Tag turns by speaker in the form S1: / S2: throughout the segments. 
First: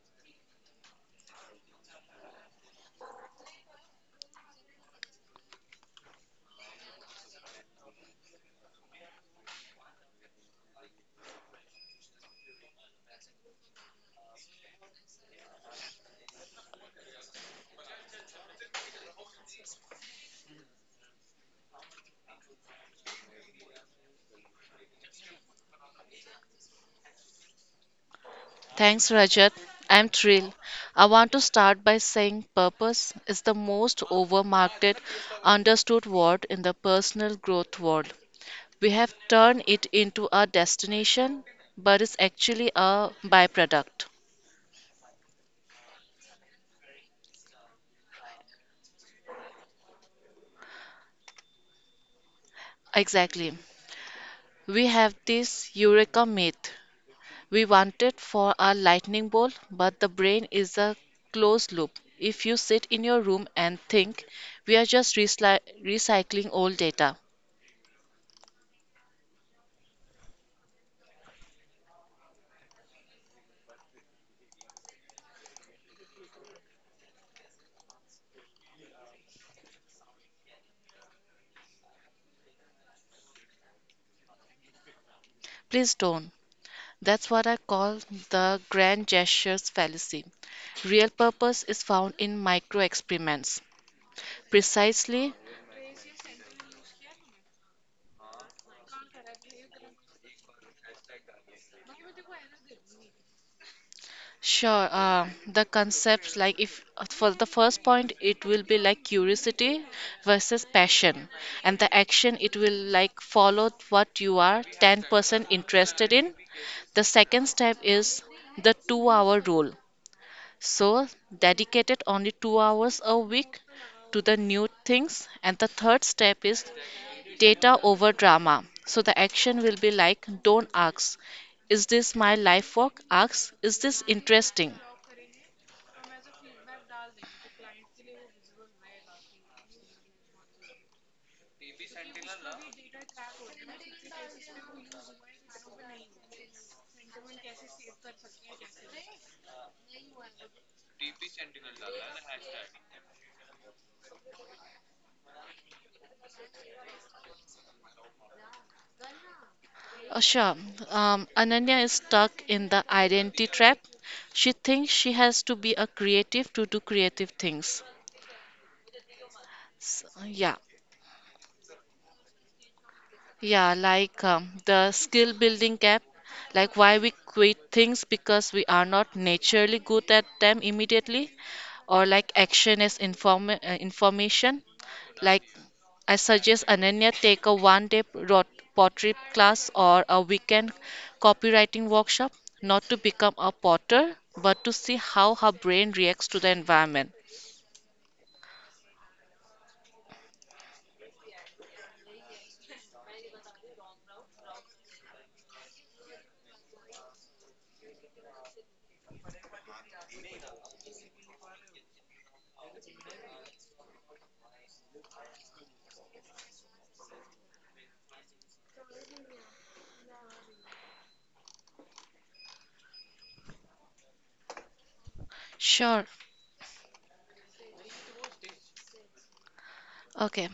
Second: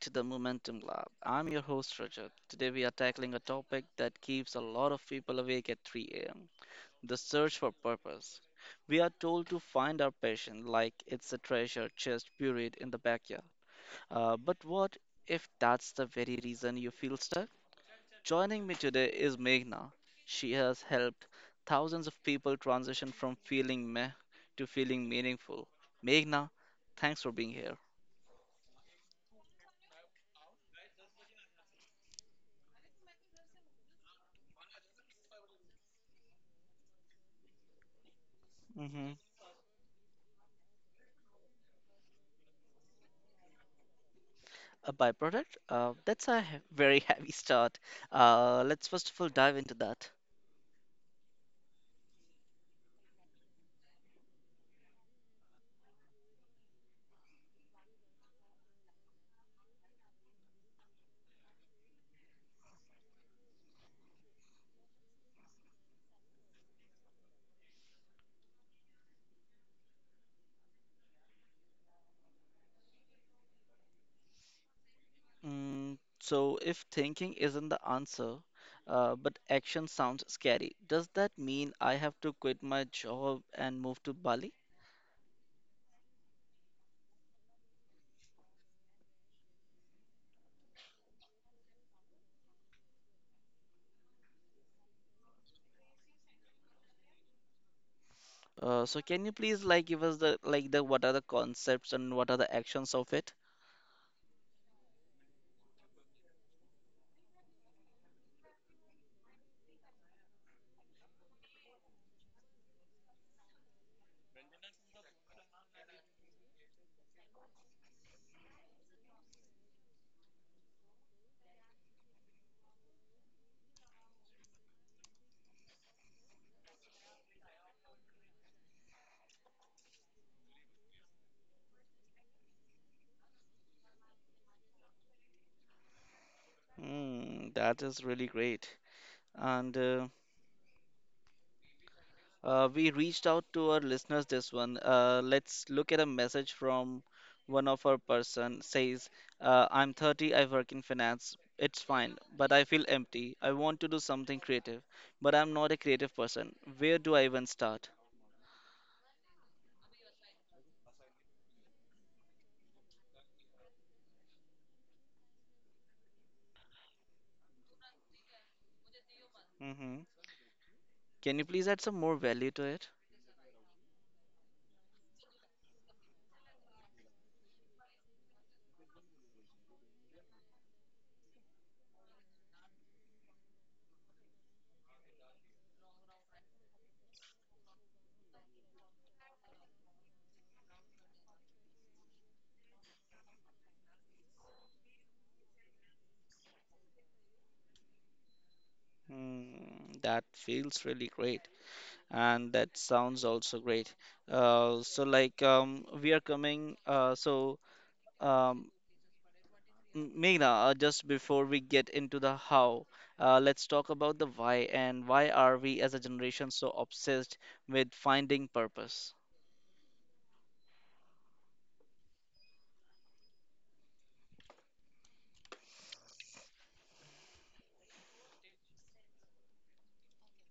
S1: to the Momentum Lab. I'm your host, Rajat. Today, we are tackling a topic that keeps a lot of people awake at 3 a.m., the search for purpose. We are told to find our passion like it's a treasure chest buried in the backyard. But what if that's the very reason you feel stuck? Joining me today is Meghna. She has helped thousands of people transition from feeling meh to feeling meaningful. Meghna, thanks for being here.
S2: Thanks, Rajat. I'm thrilled. I want to start by saying purpose is the most overmarketed, understood word in the personal growth world. We have
S1: Mhm.
S2: turned it into a destination, but it's actually a byproduct.
S1: A byproduct. That's very heavy start. Let's first of all dive into that.
S2: Exactly. We have this eureka myth. We want it for a lightning bolt, but the brain is a closed loop. If you sit in your room and think we are just recycling old data,
S1: If thinking isn't the answer, but action sounds scary, does that mean I have to quit my job and move to Bali?
S2: please don't. That's what I call the grand gestures fallacy. Real purpose is found in micro experiments. Precisely,
S1: Can you please give us the what are the concepts and what are the actions of it?
S2: sure. The concepts like if for the first point it will be like curiosity versus passion, and the action it will like follow what you are 10% interested in. The second step is the 2 hour rule. So, dedicated only 2 hours a week to the new things. And the third step is data over drama. So the action will be like don't ask, is this my life work? Ask, is this interesting?
S1: Mm, that is really great. And We reached out to our listeners this one. Let's look at a message from one of our person says, I'm 30, I work in finance. It's fine, but I feel empty. I want to do something creative, but I'm not a creative person. Where do I even start?
S2: Sure. Ananya is stuck in the identity trap. She thinks she has to be a creative to do creative things.
S1: Hmm.
S2: Yeah.
S1: Can you please add some more value to it?
S2: Yeah, like the skill building gap, like why we quit things because we are not naturally good at them immediately, or like action as information. Like I suggest Ananya take a one day pottery class or a weekend copywriting workshop, not to become a potter, but to see how her brain reacts to the environment.
S1: Hmm, that feels really great, and that sounds also great. We are coming. Um, Meghna, just before we get into the how, let's talk about the why, and why are we as a generation so obsessed with finding purpose?
S2: Sure. Okay.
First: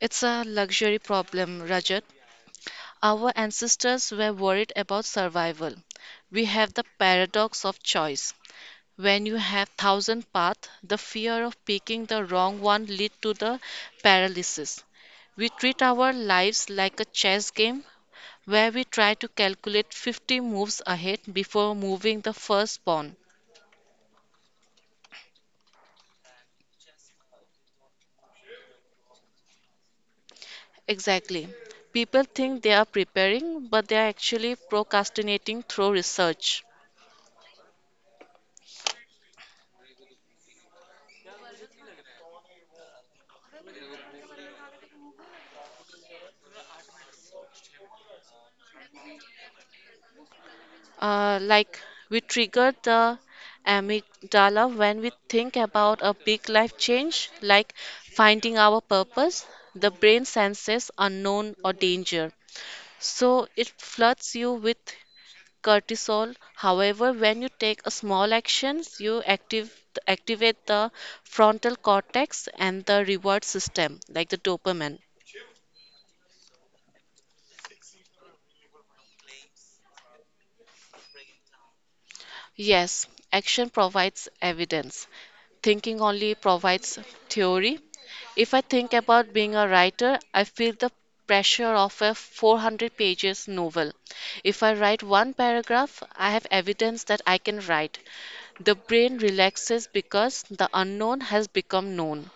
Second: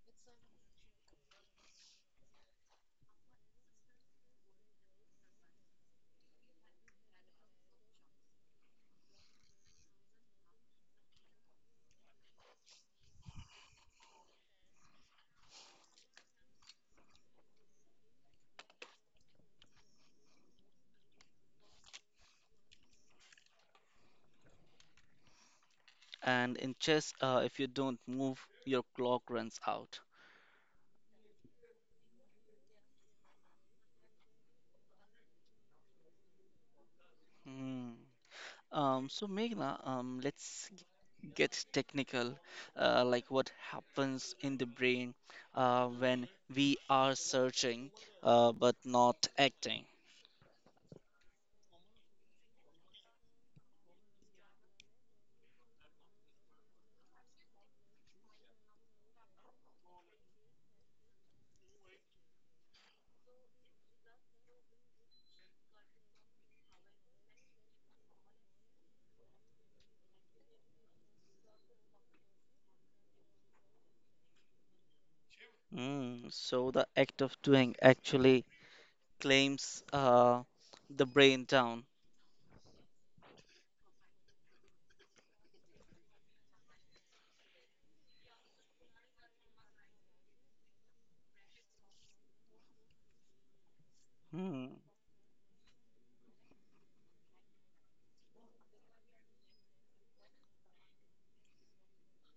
S2: It's a luxury problem, Rajat. Our ancestors were worried about survival. We have the paradox of choice. When you have thousand paths, the fear of picking the wrong one lead to the paralysis. We treat our lives like a chess game where we try to calculate 50 moves ahead before moving the first pawn.
S1: And in chess, if you don't move, your clock runs out.
S2: Exactly. People think they are preparing, but they are actually procrastinating through research.
S1: Hmm. So, Meghna, let's get technical, what happens in the brain when we are searching, but not acting.
S2: Like we trigger the amygdala when we think about a big life change, like finding our purpose. The brain senses unknown or danger, so it floods you with cortisol. However, when you take a small actions, you active activate the frontal cortex and the reward system, like the dopamine.
S1: So, the act of doing actually claims, the brain down.
S2: Yes, action provides evidence. Thinking only provides theory. If I think about being a writer, I feel the pressure of a 400 pages novel. If
S1: Hmm.
S2: I write one paragraph, I have evidence that I can write. The brain relaxes because the unknown has become known.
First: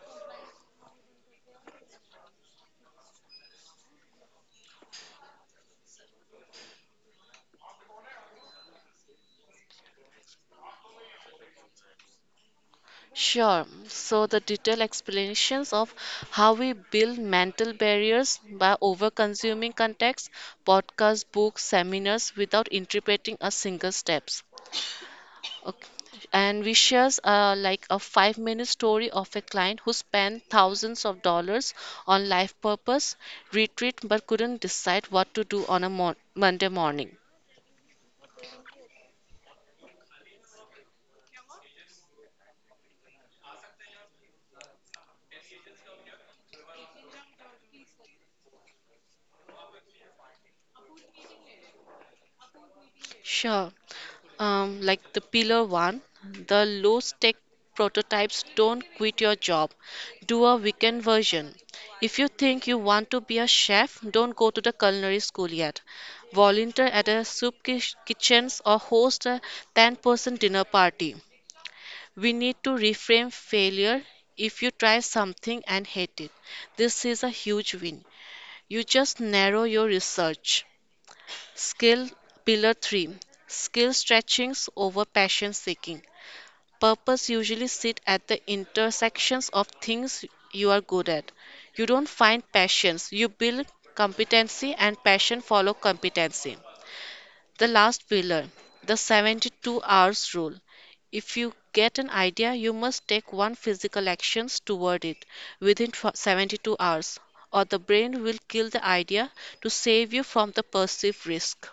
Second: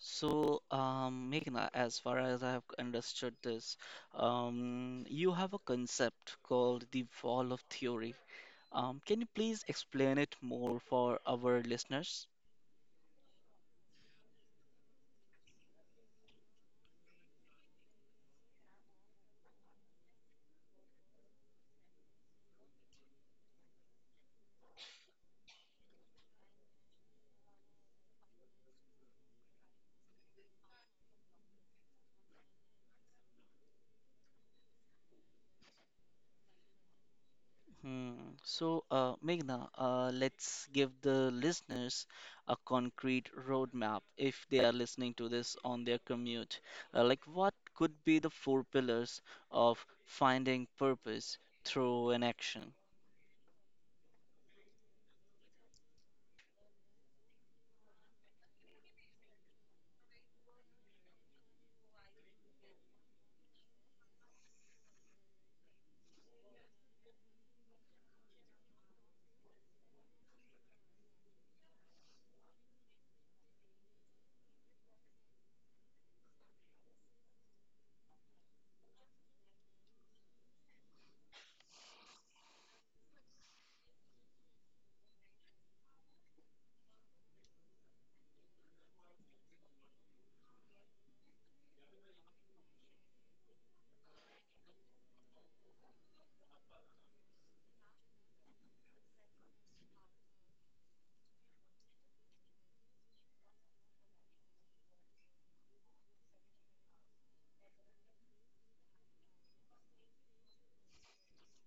S1: So, Meghna, as far as I have understood this, you have a concept called the wall of theory. Can you please explain it more for our listeners?
S2: Sure. So the detailed explanations of how we build mental barriers by over-consuming context, podcasts, books, seminars without interpreting a single steps. Okay. And we shares like a five-minute story of a client who spent thousands of dollars on life purpose retreat but couldn't decide what to do on a Monday morning.
S1: Hmm. So, Meghna, let's give the listeners a concrete roadmap if they are listening to this on their commute. What could be the four pillars of finding purpose through an action?
S2: Sure. Like the pillar one, the low stake prototypes don't quit your job. Do a weekend version. If you think you want to be a chef, don't go to the culinary school yet. Volunteer at a soup kitchens or host a 10-person dinner party. We need to reframe failure if you try something and hate it. This is a huge win. You just narrow your research. Skill Pillar 3 Skill stretchings over passion seeking. Purpose usually sit at the intersections of things you are good at. You don't find passions, you build competency and passion follow competency. The last pillar, the 72 hours rule. If you get an idea, you must take one physical actions toward it within 72 hours or the brain will kill the idea to save you from the perceived risk.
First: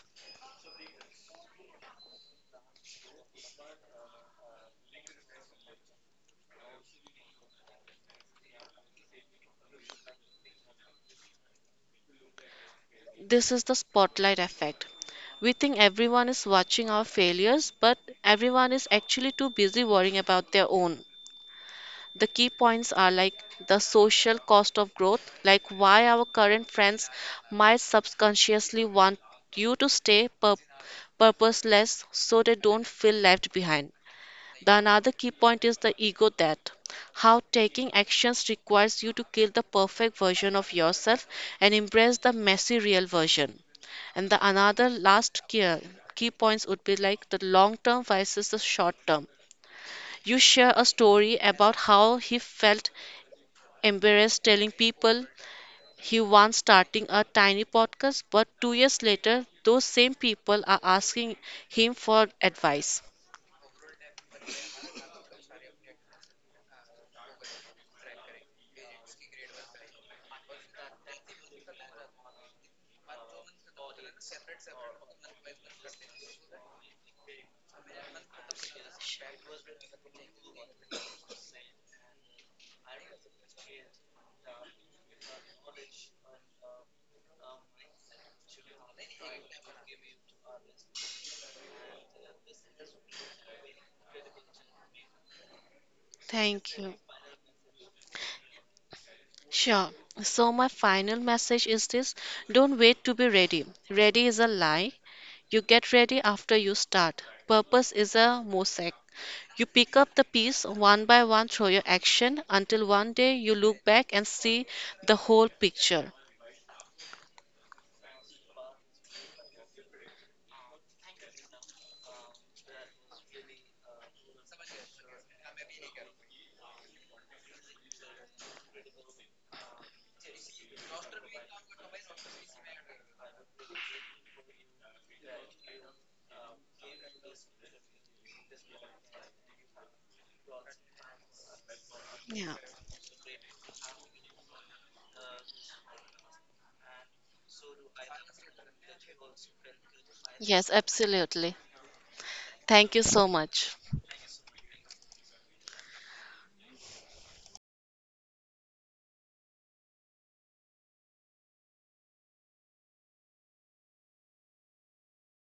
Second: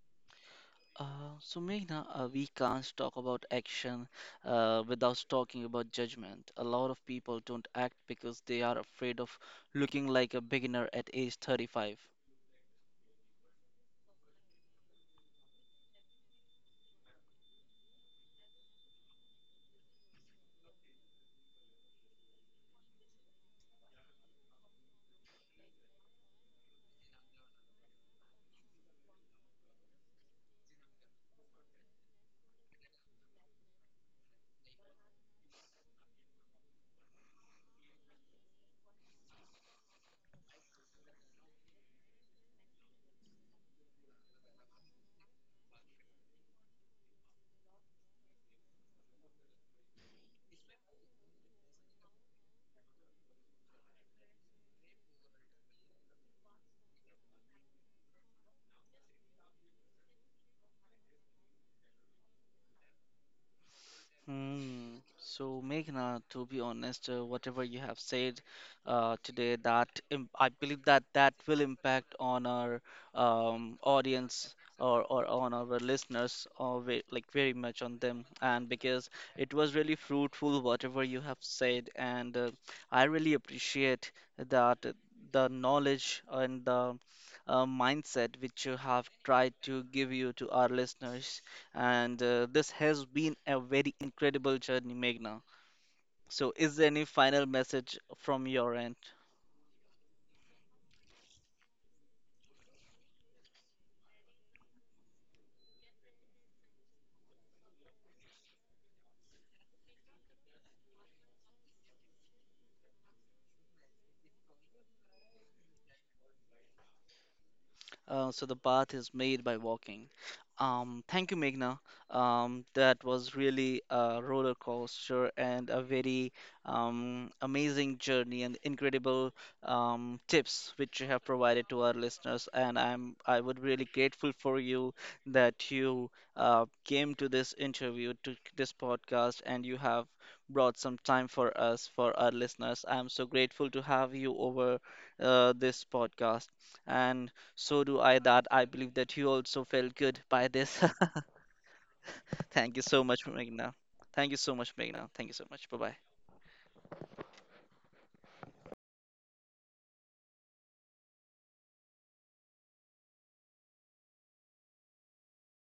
S1: Meghna, we can't talk about action without talking about judgment. A lot of people don't act because they are afraid of looking like a beginner at age 35.
S2: This is the spotlight effect. We think everyone is watching our failures, but everyone is actually too busy worrying about their own. The key points are like the social cost of growth, like why our current friends might subconsciously want you to stay purposeless so they don't feel left behind. The another key point is the ego that how taking actions requires you to kill the perfect version of yourself and embrace the messy real version. And the another last key points would be like the long term versus the short term. You share a story about how he felt embarrassed telling people he once starting a tiny podcast, but 2 years later, those same people are asking him for advice.
S1: Hmm. So, Meghna, to be honest, whatever you have said today, that im I believe that that will impact on our audience, or on our listeners, or ve like very much on them. And because it was really fruitful, whatever you have said, and I really appreciate that, the knowledge and the mindset which you have tried to give you to our listeners, and this has been a very incredible journey, Meghna. So, is
S2: Thank
S1: there
S2: you.
S1: any final message from your end?
S2: Sure. So, my final message is this don't wait to be ready. Ready is a lie. You get ready after you start. Purpose is a mosaic. You pick up the piece one by one through your action until one day you look back and see the whole picture.
S1: The path is made by walking. Thank you, Meghna. That was really a roller coaster and a very amazing journey and incredible tips which you have provided to our listeners. And I would really grateful for you that you came to this interview, to this podcast, and you have brought some time for us, for our
S2: Yeah.
S1: listeners. I'm so grateful to have you over this podcast. And so do I, that I believe that you also felt good by
S2: Yes,
S1: this.
S2: absolutely.
S1: Thank you
S2: Thank
S1: so
S2: you
S1: much,
S2: so
S1: Meghna.
S2: much.
S1: Thank you so much, Meghna. Thank you so much. Bye bye.